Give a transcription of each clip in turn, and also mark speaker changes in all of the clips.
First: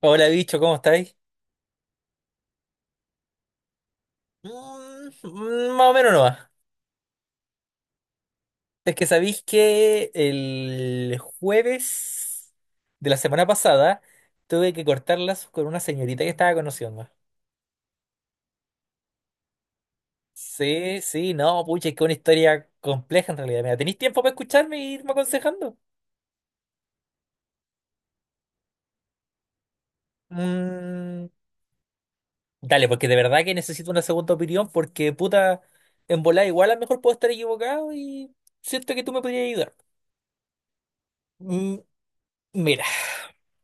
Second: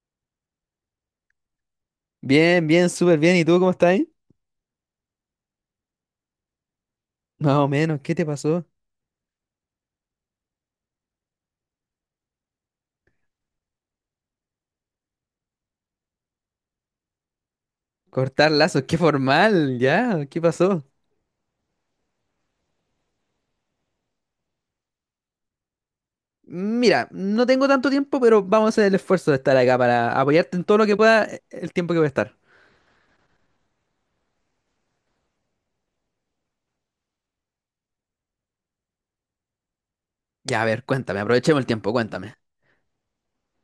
Speaker 1: Hola, bicho, ¿cómo estáis?
Speaker 2: Bien, bien, súper bien. ¿Y tú cómo estás ahí?
Speaker 1: Mm, más o menos no va.
Speaker 2: Más o menos, ¿qué te pasó?
Speaker 1: Es que sabéis que el jueves de la semana pasada tuve que cortarlas con una señorita que estaba conociendo.
Speaker 2: Cortar lazos, qué formal, ya, ¿qué pasó?
Speaker 1: Sí, sí, no, pucha, es que una historia compleja en realidad. Mira, ¿tenéis tiempo para escucharme e irme aconsejando?
Speaker 2: Mira, no tengo tanto tiempo, pero vamos a hacer el esfuerzo de estar acá para apoyarte en todo lo que pueda
Speaker 1: Mm,
Speaker 2: el tiempo que voy a estar.
Speaker 1: Dale, porque de verdad que necesito una segunda opinión, porque puta, en volada igual a lo mejor puedo estar equivocado y siento que tú me podrías ayudar.
Speaker 2: Ya, a ver, cuéntame, aprovechemos el
Speaker 1: Mm,
Speaker 2: tiempo, cuéntame.
Speaker 1: Mira.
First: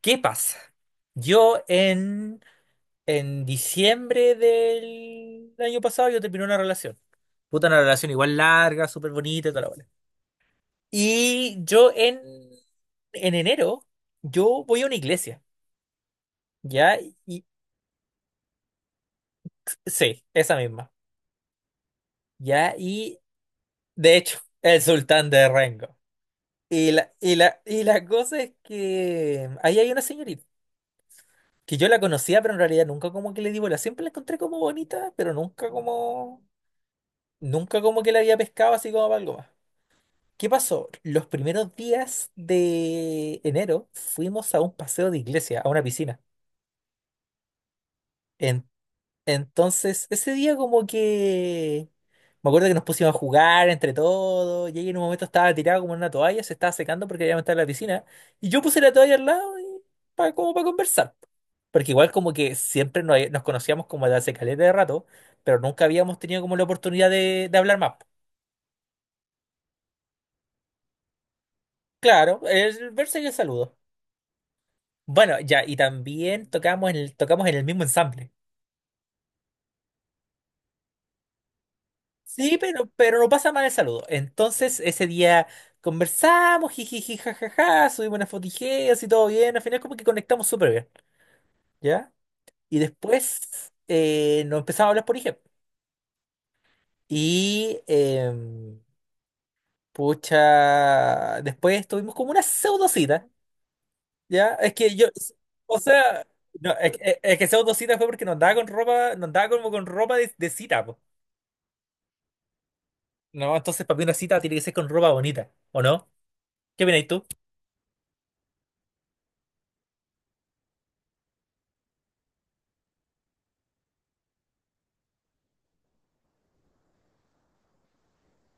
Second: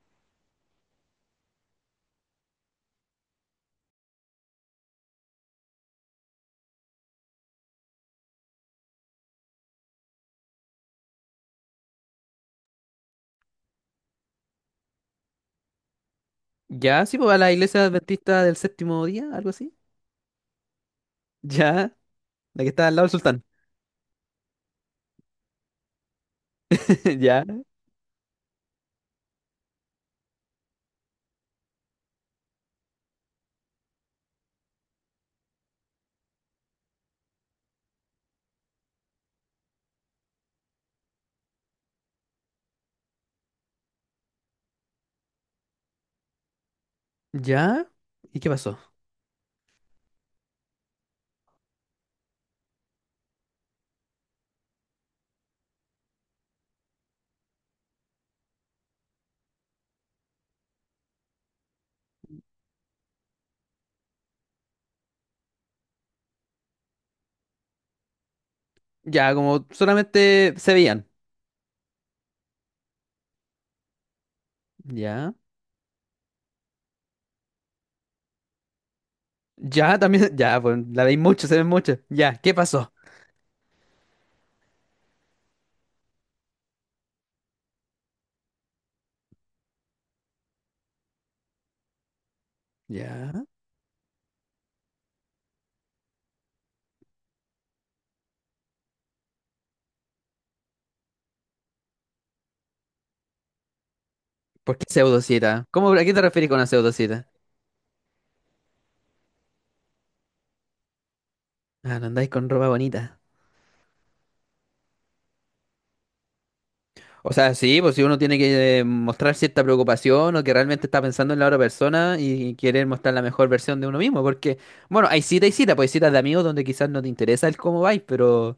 Speaker 1: ¿Qué pasa? Yo en diciembre del año pasado yo terminé una relación. Puta, una relación igual larga, súper bonita y toda la bola. Y yo en enero, yo voy a una iglesia, ¿ya?
Speaker 2: Ya, sí, pues a
Speaker 1: Y
Speaker 2: la iglesia adventista del séptimo día, algo así.
Speaker 1: sí, esa misma,
Speaker 2: Ya, la que
Speaker 1: ¿ya?
Speaker 2: está al lado del
Speaker 1: Y
Speaker 2: sultán.
Speaker 1: de hecho, el sultán de Rengo. Y la, y
Speaker 2: Ya,
Speaker 1: la, y la cosa es que ahí hay una señorita, que yo la conocía, pero en realidad nunca como que le di bola. Siempre la encontré como bonita, pero nunca como... Nunca como que la había pescado así como para algo más. ¿Qué pasó? Los primeros días de enero fuimos a un paseo de iglesia, a una piscina.
Speaker 2: ya. ¿Y qué
Speaker 1: En-
Speaker 2: pasó?
Speaker 1: entonces, ese día como que... Me acuerdo que nos pusimos a jugar entre todos. Y ella en un momento estaba tirada como en una toalla, se estaba secando porque había estar en la piscina. Y yo puse la toalla al lado y como para conversar. Porque igual como que siempre nos conocíamos como de hace caleta de rato, pero nunca habíamos tenido como la oportunidad de hablar más.
Speaker 2: Ya, como solamente se veían.
Speaker 1: Claro, el verse y el saludo.
Speaker 2: Ya,
Speaker 1: Bueno, ya, y también tocamos en el mismo ensamble.
Speaker 2: ya, también, ya, pues la veis mucho, se ven mucho. Ya, ¿qué
Speaker 1: Sí, pero,
Speaker 2: pasó?
Speaker 1: pero no pasa mal el saludo. Entonces, ese día conversamos, jijiji, jajaja, subimos unas fotijeas y todo bien. Al final, como que conectamos súper bien, ¿ya? Y
Speaker 2: Ya.
Speaker 1: después nos empezamos a hablar por IG. Y pucha, después tuvimos como una pseudocita, ¿ya? Es
Speaker 2: ¿Por qué
Speaker 1: que yo,
Speaker 2: pseudocita?
Speaker 1: o
Speaker 2: ¿A qué te
Speaker 1: sea,
Speaker 2: refieres con una
Speaker 1: no,
Speaker 2: pseudocita?
Speaker 1: es que pseudocita fue porque no andaba con ropa, no andaba como con ropa de cita.
Speaker 2: Ah, no andáis con ropa bonita.
Speaker 1: No, entonces para mí una cita tiene que ser con ropa bonita, ¿o no? ¿Qué opinas tú?
Speaker 2: O sea, sí, pues si uno tiene que mostrar cierta preocupación o que realmente está pensando en la otra persona y quiere mostrar la mejor versión de uno mismo, porque, bueno, hay cita y cita, pues hay citas de amigos donde quizás no te interesa el cómo vais, pero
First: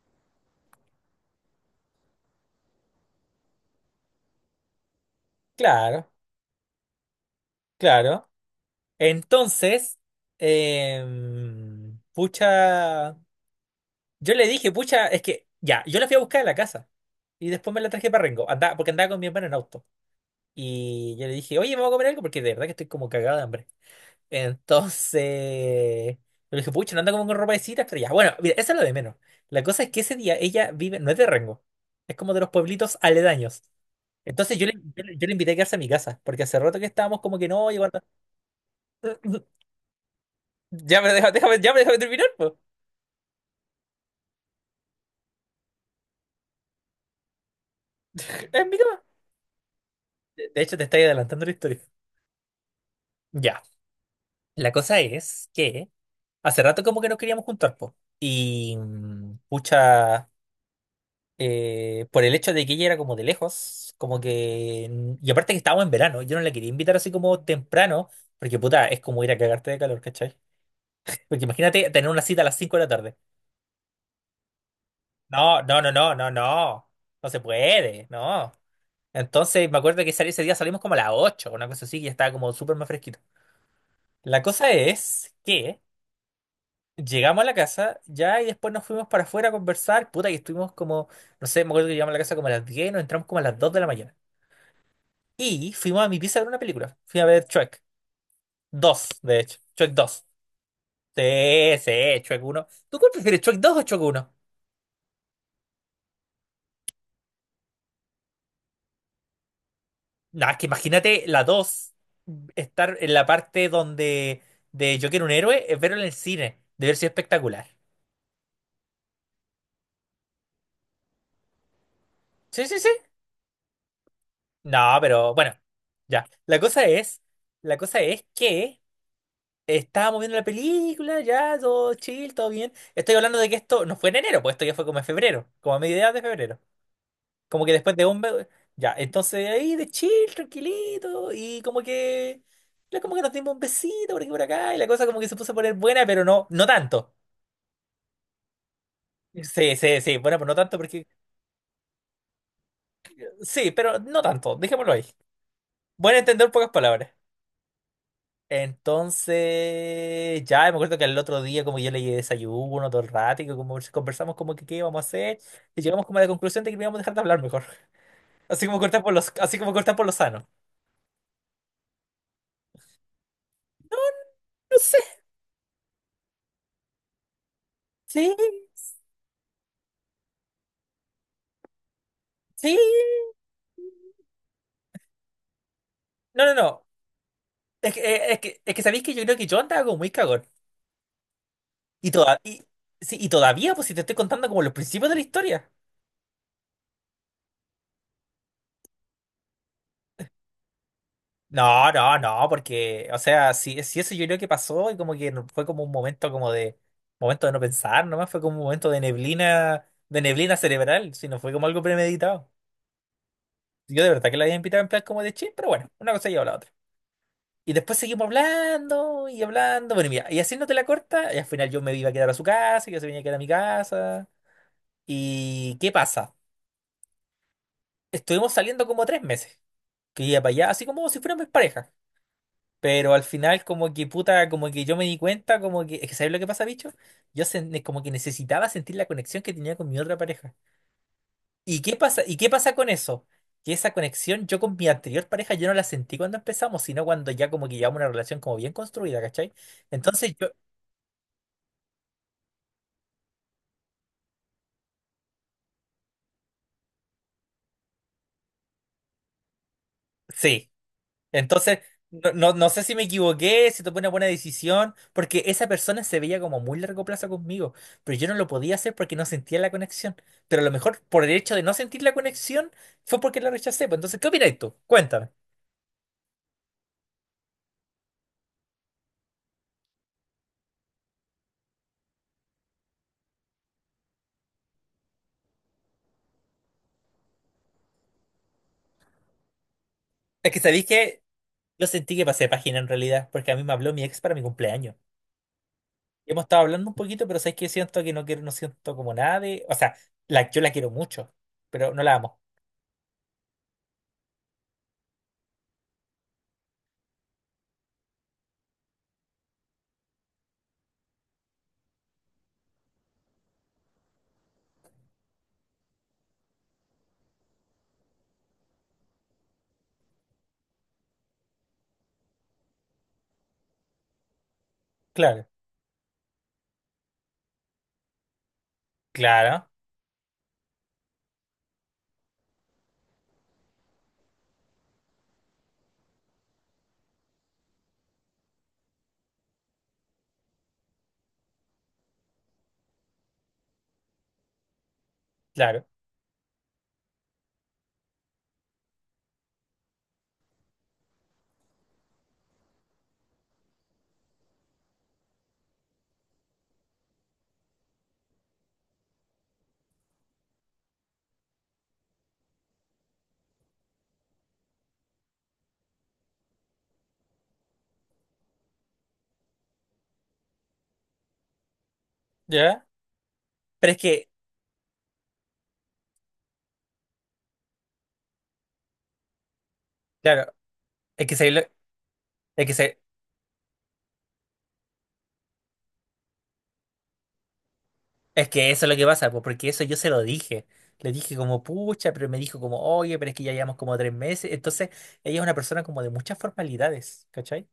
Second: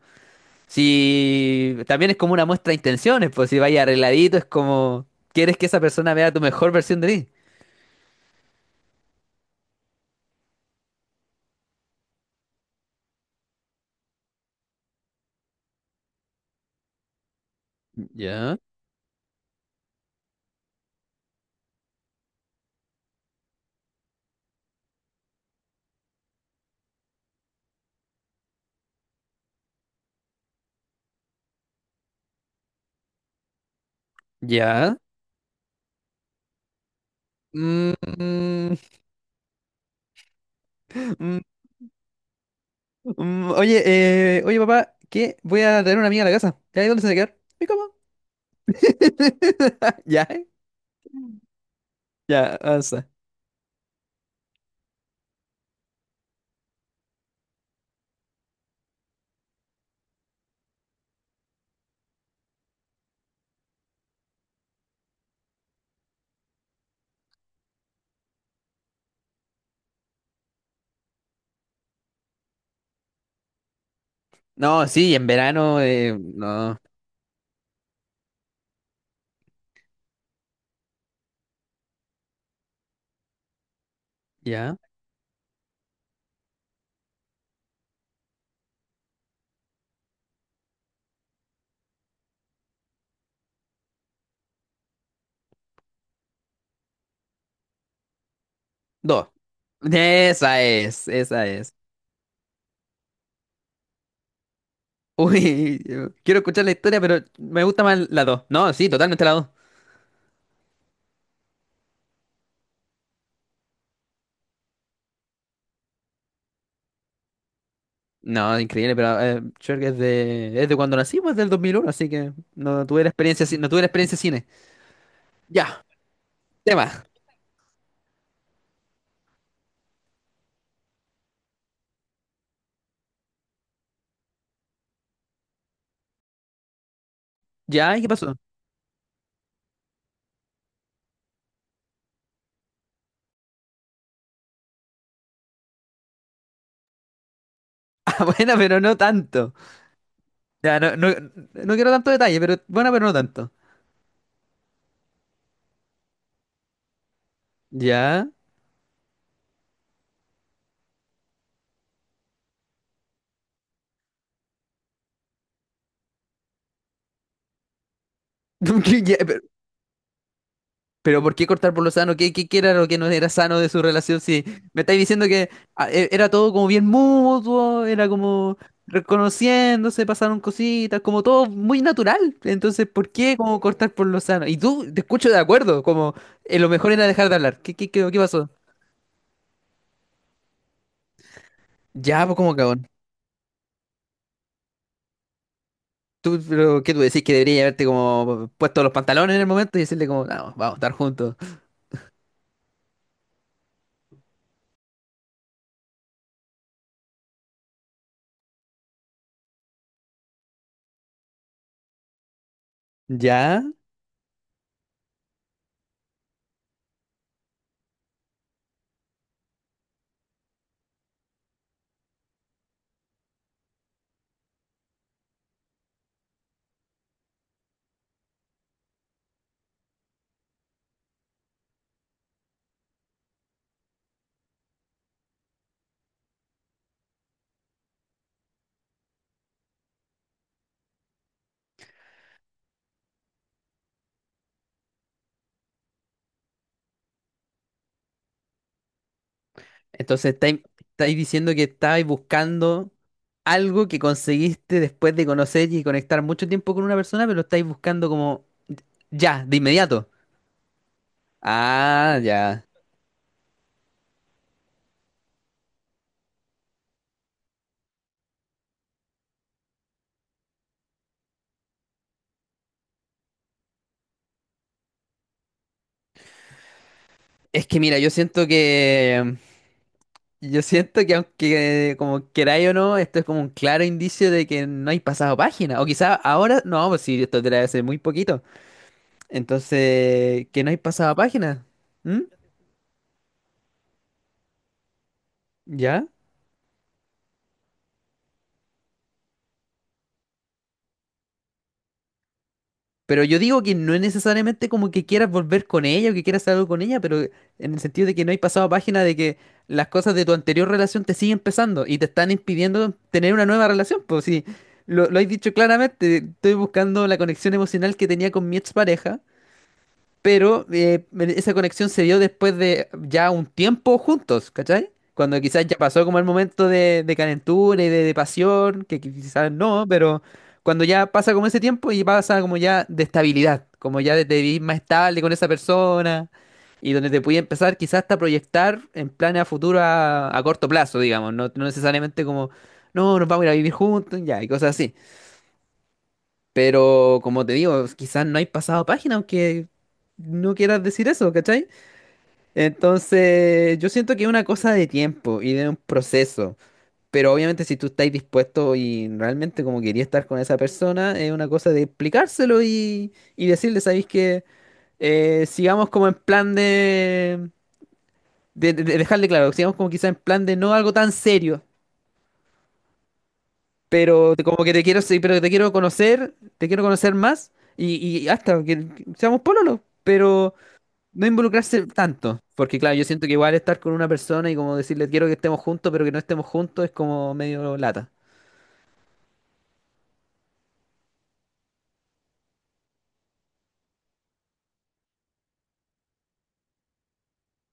Speaker 2: si también es como una muestra de intenciones, pues si vais arregladito es como quieres que esa
Speaker 1: Claro,
Speaker 2: persona vea tu mejor versión de ti.
Speaker 1: claro. Entonces, pucha, yo le dije, pucha, es que ya, yo la fui a buscar a la casa y después me la traje para Rengo,
Speaker 2: Ya,
Speaker 1: andaba, porque andaba con mi hermano en auto. Y yo le dije, oye, vamos a comer algo porque de verdad que estoy como cagado de hambre. Entonces, le dije, pucha, no anda como con ropa de citas, pero ya, bueno, mira, eso es lo de menos. La cosa es que ese día ella vive, no es de Rengo, es como de los pueblitos aledaños. Entonces yo le,
Speaker 2: ya.
Speaker 1: yo le- yo le invité a quedarse a mi casa, porque hace rato que estábamos como que no, y
Speaker 2: Mm,
Speaker 1: guarda.
Speaker 2: mm,
Speaker 1: Ya, pero deja
Speaker 2: mm,
Speaker 1: déjame, ya, pero déjame terminar, pues.
Speaker 2: Mm, oye, oye papá, ¿qué? Voy a traer una amiga a la casa. ¿Ya ahí dónde se va a quedar? Mi cama.
Speaker 1: Es mi cama.
Speaker 2: ¿Ya?
Speaker 1: De hecho, te estoy adelantando la historia.
Speaker 2: Ya, avanza.
Speaker 1: Ya. La cosa es que hace rato como que nos queríamos juntar, pues. Y pucha, por el hecho de que ella era como de lejos, como que... Y aparte que estábamos en verano, yo no la quería invitar así como temprano, porque puta, es como ir a cagarte de calor, ¿cachai? Porque imagínate tener una cita a las 5 de la tarde.
Speaker 2: No, sí, en
Speaker 1: No,
Speaker 2: verano,
Speaker 1: no, no, no, no,
Speaker 2: no.
Speaker 1: no. No se puede, no. Entonces me acuerdo que ese día salimos como a las 8, una cosa así, que ya estaba como súper más fresquito. La cosa
Speaker 2: ¿Ya?
Speaker 1: es que llegamos a la casa ya y después nos fuimos para afuera a conversar. Puta, que estuvimos como, no sé, me acuerdo que llegamos a la casa como a las 10 y nos entramos como a las 2 de la mañana. Y fuimos a mi pieza a ver una película. Fui a ver Shrek dos,
Speaker 2: Dos.
Speaker 1: de hecho. Shrek dos.
Speaker 2: Esa es,
Speaker 1: Sí,
Speaker 2: esa es.
Speaker 1: sí, Shrek 1. ¿Tú cuál prefieres, Shrek 2 o Shrek uno?
Speaker 2: Uy, yo quiero escuchar la historia, pero me gusta más la dos. No, sí, totalmente la dos.
Speaker 1: Nah, es que imagínate la dos, estar en la parte donde de Yo quiero un héroe, es verlo en el cine, debe haber sido espectacular.
Speaker 2: No, increíble, pero Shrek es de cuando nací, pues del 2001, así que
Speaker 1: Sí, sí,
Speaker 2: no
Speaker 1: sí.
Speaker 2: tuve la experiencia, no tuve la experiencia cine.
Speaker 1: No, pero bueno,
Speaker 2: Ya,
Speaker 1: ya. La cosa
Speaker 2: tema.
Speaker 1: es, la cosa es que estábamos viendo la película, ya, todo chill, todo bien. Estoy hablando de que esto no fue en enero, pues esto ya fue como en febrero, como a mediados de febrero. Como que después
Speaker 2: ¿Ya? ¿Y
Speaker 1: de
Speaker 2: qué
Speaker 1: un...
Speaker 2: pasó?
Speaker 1: Ya, entonces ahí de chill, tranquilito, y como que... Como que nos dimos un besito por aquí y por acá, y la cosa como que se puso a poner buena, pero no, no tanto.
Speaker 2: Ah, bueno, pero no tanto.
Speaker 1: Sí, sí, sí. Bueno, pues no tanto
Speaker 2: Ya, no,
Speaker 1: porque...
Speaker 2: no, no quiero tanto detalle, pero bueno, pero no tanto.
Speaker 1: Sí, pero no tanto. Dejémoslo ahí. Buen entender, pocas palabras.
Speaker 2: Ya.
Speaker 1: Entonces, ya me acuerdo que el otro día como yo leí desayuno todo el rato y que como si conversamos como que qué íbamos a hacer y llegamos como a la conclusión de que no íbamos a dejar de hablar mejor. Así como cortar
Speaker 2: ¿Qué- ya? pero,
Speaker 1: así como cortar por lo sano.
Speaker 2: pero ¿por qué cortar por lo sano? ¿Qué era lo que no era sano de su relación? Si
Speaker 1: No
Speaker 2: me estáis
Speaker 1: sé.
Speaker 2: diciendo que ah, era todo como bien mutuo, era
Speaker 1: Sí,
Speaker 2: como reconociéndose, pasaron cositas, como todo muy natural.
Speaker 1: sí.
Speaker 2: Entonces, ¿por qué como cortar por lo sano? Y tú te escucho de acuerdo, como
Speaker 1: No, no,
Speaker 2: lo
Speaker 1: no.
Speaker 2: mejor era dejar de hablar. ¿Qué, qué,
Speaker 1: Es que,
Speaker 2: qué, qué pasó?
Speaker 1: sabéis que yo creo que yo andaba como muy cagón. Y,
Speaker 2: Ya, pues
Speaker 1: toda,
Speaker 2: como
Speaker 1: y,
Speaker 2: cagón.
Speaker 1: sí, y todavía, pues si te estoy contando como los principios de la historia.
Speaker 2: ¿Tú, pero, qué tú decís que debería haberte como puesto los pantalones en el momento y decirle como, no, vamos a estar juntos?
Speaker 1: No, no, no, porque, o sea, si eso yo creo que pasó y como que fue como un momento como de, momento de no pensar, nomás fue como un momento de neblina cerebral, si no fue como algo premeditado.
Speaker 2: Ya,
Speaker 1: Yo de verdad que la había invitado en plan como de chill, pero bueno, una cosa lleva a la otra. Y después seguimos hablando y hablando, bueno, y mira, y haciéndote la corta, y al final yo me iba a quedar a su casa, y yo se venía a quedar a mi casa. ¿Y qué pasa? Estuvimos saliendo como 3 meses, que iba para allá, así como si fuéramos pareja. Pero al final, como que puta, como que yo me di cuenta, como que, es que ¿sabes lo que pasa, bicho? Como que necesitaba sentir la conexión que tenía con mi otra pareja. ¿Y qué pasa? ¿Y qué pasa con eso? Que esa conexión yo con mi anterior pareja yo no la sentí cuando empezamos, sino cuando ya como que llevamos una relación como bien construida, ¿cachai? Entonces
Speaker 2: entonces
Speaker 1: yo,
Speaker 2: estáis diciendo que estáis buscando algo que conseguiste después de conocer y conectar mucho tiempo con una persona, pero lo estáis buscando como ya, de inmediato.
Speaker 1: sí. Entonces,
Speaker 2: Ah,
Speaker 1: no, no,
Speaker 2: ya.
Speaker 1: no sé si me equivoqué, si tomé una buena decisión, porque esa persona se veía como muy largo plazo conmigo, pero yo no lo podía hacer porque no sentía la conexión. Pero a lo mejor por el hecho de no sentir la conexión fue porque la rechacé. Pues entonces, ¿qué opinas tú? Cuéntame.
Speaker 2: Es que mira, yo siento que aunque como queráis o no, esto es como un claro indicio de que no hay pasado página. O quizá ahora, no, pues sí, esto te la hace muy poquito. Entonces,
Speaker 1: Es que
Speaker 2: que no hay
Speaker 1: sabéis
Speaker 2: pasado
Speaker 1: que
Speaker 2: página.
Speaker 1: yo sentí
Speaker 2: ¿Mm?
Speaker 1: que pasé página en realidad, porque a mí me habló mi ex para mi cumpleaños.
Speaker 2: ¿Ya?
Speaker 1: Hemos estado hablando un poquito, pero sabéis que siento que no quiero, no siento como nada de. O sea, yo la quiero mucho, pero no la amo.
Speaker 2: Pero yo digo que no es necesariamente como que quieras volver con ella o que quieras hacer algo con ella, pero en el sentido de que no hay pasado a página de que las cosas de tu anterior relación te siguen pesando y te están impidiendo tener una nueva relación. Pues sí, lo has dicho claramente, estoy buscando la conexión emocional que tenía con mi expareja, pero esa conexión se dio después de ya un tiempo juntos, ¿cachai? Cuando
Speaker 1: Claro,
Speaker 2: quizás ya pasó como el momento de calentura y de pasión, que quizás
Speaker 1: claro,
Speaker 2: no, pero cuando ya pasa como ese tiempo y pasa como ya de estabilidad, como ya de vivir más estable con esa persona y donde te puede empezar quizás hasta proyectar en planes a futuro a corto plazo, digamos, no, no necesariamente como, no, nos vamos a ir a vivir juntos, ya, y cosas así.
Speaker 1: claro.
Speaker 2: Pero como te digo, quizás no hay pasado página, aunque no quieras decir eso, ¿cachai? Entonces, yo siento que es una cosa de tiempo y de un proceso. Pero obviamente si tú estás dispuesto y realmente como querías estar con esa persona, es una cosa de explicárselo y decirle, ¿sabéis que sigamos como en plan de dejarle claro, sigamos como quizás en plan de no algo tan serio,
Speaker 1: ¿Ya? Pero es que,
Speaker 2: pero como que te quiero, sí, pero te quiero conocer más y hasta que seamos pololo,
Speaker 1: claro,
Speaker 2: pero no
Speaker 1: es que sabéis lo-
Speaker 2: involucrarse tanto,
Speaker 1: Es que,
Speaker 2: porque claro, yo siento que igual estar con una persona y como decirle quiero que estemos juntos, pero que no estemos juntos es como medio lata.
Speaker 1: eso es lo que pasa, pues, porque eso yo se lo dije. Le dije como, pucha, pero me dijo como, oye, pero es que ya llevamos como 3 meses. Entonces, ella es una persona como de muchas formalidades, ¿cachai?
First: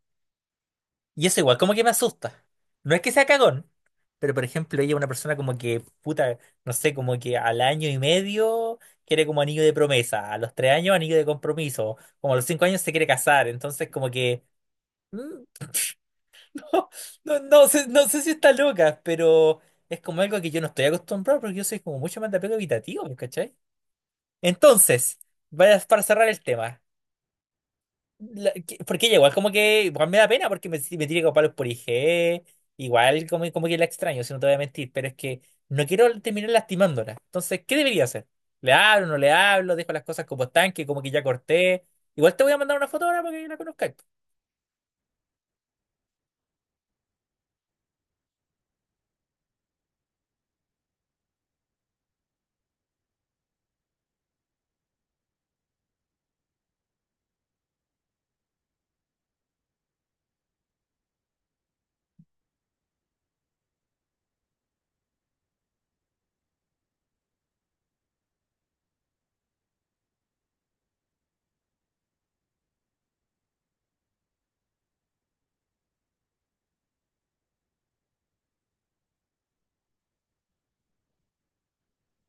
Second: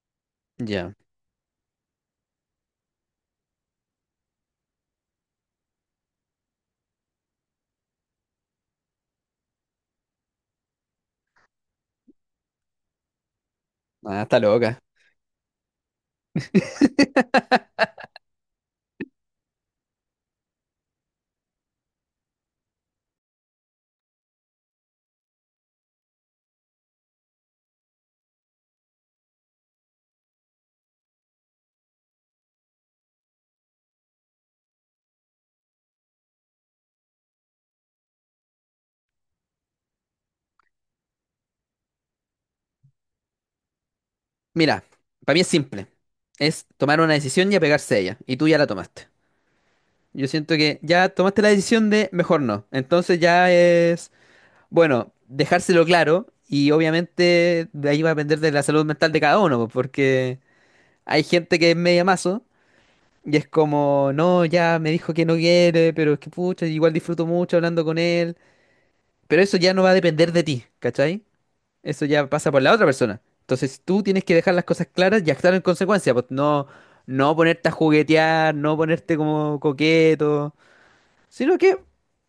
Speaker 2: Ya,
Speaker 1: Y eso igual, como que me asusta. No es que sea cagón, pero por ejemplo, ella es una persona como que, puta, no sé, como que al año y medio quiere como anillo de promesa, a los 3 años anillo de compromiso, como a los 5 años se quiere casar. Entonces, como
Speaker 2: ah, está
Speaker 1: que...
Speaker 2: loca.
Speaker 1: mm, No, no sé, no sé si está loca, pero es como algo que yo no estoy acostumbrado porque yo soy como mucho más de apego evitativo, pues, ¿cachai? Entonces, para cerrar el tema, porque ella igual como que igual me da pena porque si me tiene como palos por IG, igual como que la extraño, si no te voy a mentir, pero es que no quiero terminar lastimándola. Entonces, ¿qué debería hacer? ¿Le hablo, no le hablo? ¿Dejo las cosas como están, que como que ya corté? Igual te voy a mandar una foto ahora para que la conozcas.
Speaker 2: Mira, para mí es simple. Es tomar una decisión y apegarse a ella. Y tú ya la tomaste. Yo siento que ya tomaste la decisión de mejor no. Entonces ya es bueno, dejárselo claro y obviamente de ahí va a depender de la salud mental de cada uno, pues, porque hay gente que es media mazo y es como, no, ya me dijo que no quiere, pero es que pucha, igual disfruto mucho hablando con él, pero eso ya no va a depender de ti, ¿cachai? Eso ya pasa por la otra persona. Entonces tú tienes que dejar las cosas claras y actuar en consecuencia, pues no, no ponerte a juguetear, no ponerte como coqueto, sino que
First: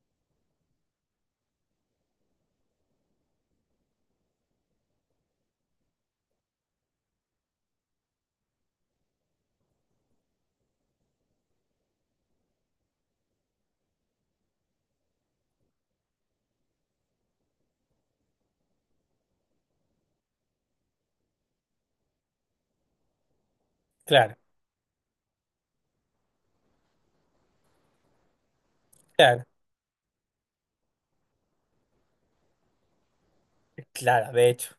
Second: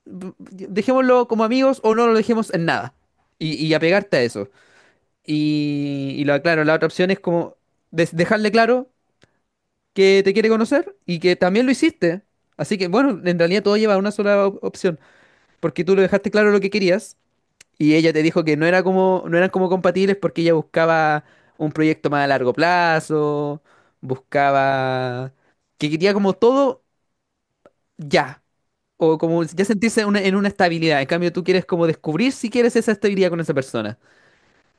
Speaker 2: dejémoslo como amigos o no lo dejemos en nada y, y apegarte a eso. Y, claro, la otra opción es como dejarle claro que te quiere conocer y que también lo hiciste. Así que, bueno, en realidad todo lleva a una sola opción, porque tú le dejaste claro lo que querías y ella te dijo que no era como, no eran como compatibles porque ella buscaba un proyecto más a largo plazo,
Speaker 1: Claro,
Speaker 2: buscaba que quería como todo ya, o como
Speaker 1: claro,
Speaker 2: ya sentirse en una estabilidad. En cambio, tú quieres como descubrir si quieres esa estabilidad con esa persona.
Speaker 1: claro, de hecho.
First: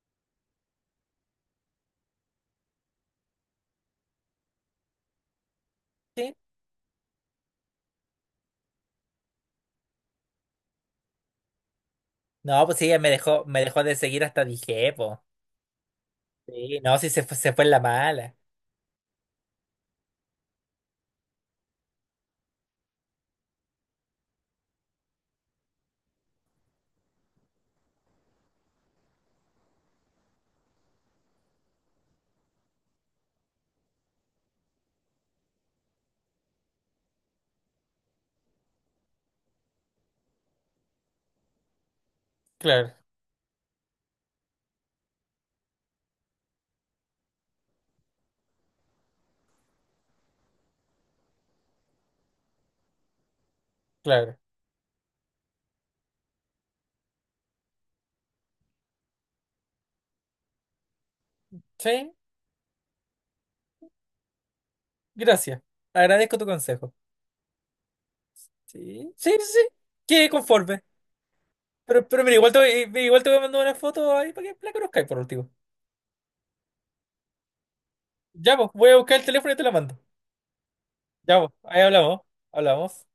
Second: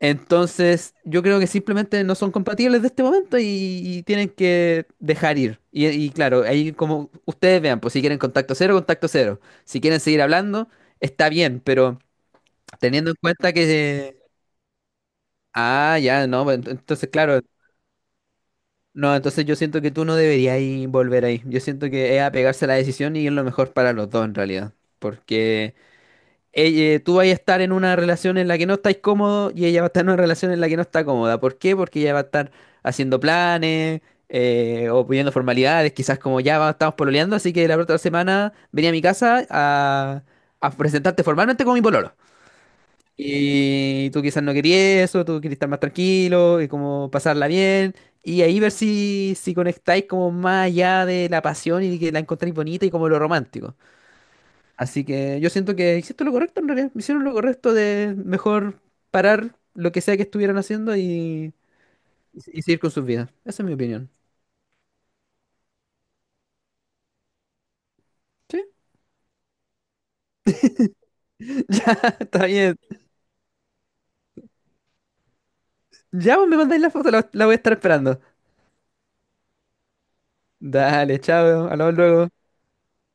Speaker 2: Entonces, yo creo que simplemente no son compatibles de este momento y tienen que dejar ir. Y
Speaker 1: Sí,
Speaker 2: claro, ahí como ustedes vean, pues si quieren contacto cero, contacto cero. Si quieren seguir hablando, está bien, pero
Speaker 1: no, pues sí, ella me
Speaker 2: teniendo en
Speaker 1: dejó,
Speaker 2: cuenta
Speaker 1: me dejó de
Speaker 2: que...
Speaker 1: seguir hasta dije, pues.
Speaker 2: Ah, ya, no, bueno,
Speaker 1: Sí, no,
Speaker 2: entonces
Speaker 1: sí
Speaker 2: claro,
Speaker 1: se fue en la mala.
Speaker 2: no, entonces yo siento que tú no deberías ir volver ahí. Yo siento que es apegarse a la decisión y es lo mejor para los dos en realidad. Porque... tú vas a estar en una relación en la que no estáis cómodo y ella va a estar en una relación en la que no está cómoda. ¿Por qué? Porque ella va a estar haciendo planes o pidiendo formalidades, quizás como ya estamos pololeando, así que la otra semana venía a mi casa a presentarte formalmente como mi pololo.
Speaker 1: Claro,
Speaker 2: Y tú quizás no querías eso, tú querías estar más tranquilo y como pasarla bien. Y ahí ver si, si conectáis como más allá de la pasión y que la encontráis bonita y como lo romántico.
Speaker 1: claro.
Speaker 2: Así que yo siento que hiciste lo correcto en realidad. Hicieron lo correcto de mejor parar lo que sea que estuvieran haciendo
Speaker 1: Sí,
Speaker 2: y seguir con sus vidas. Esa es mi opinión.
Speaker 1: gracias. Agradezco tu consejo.
Speaker 2: ¿Sí?
Speaker 1: Sí, sí, sí. Quedé conforme. Pero,
Speaker 2: Ya,
Speaker 1: pero mira,
Speaker 2: está
Speaker 1: igual
Speaker 2: bien.
Speaker 1: igual te voy a mandar una foto ahí para que la conozcáis por último.
Speaker 2: Ya vos me mandáis la foto, la voy a estar esperando.
Speaker 1: Ya, pues, voy a buscar el teléfono y te la mando.
Speaker 2: Dale,
Speaker 1: Ya, pues,
Speaker 2: chao,
Speaker 1: ahí
Speaker 2: hablamos
Speaker 1: hablamos.
Speaker 2: luego.
Speaker 1: Hablamos.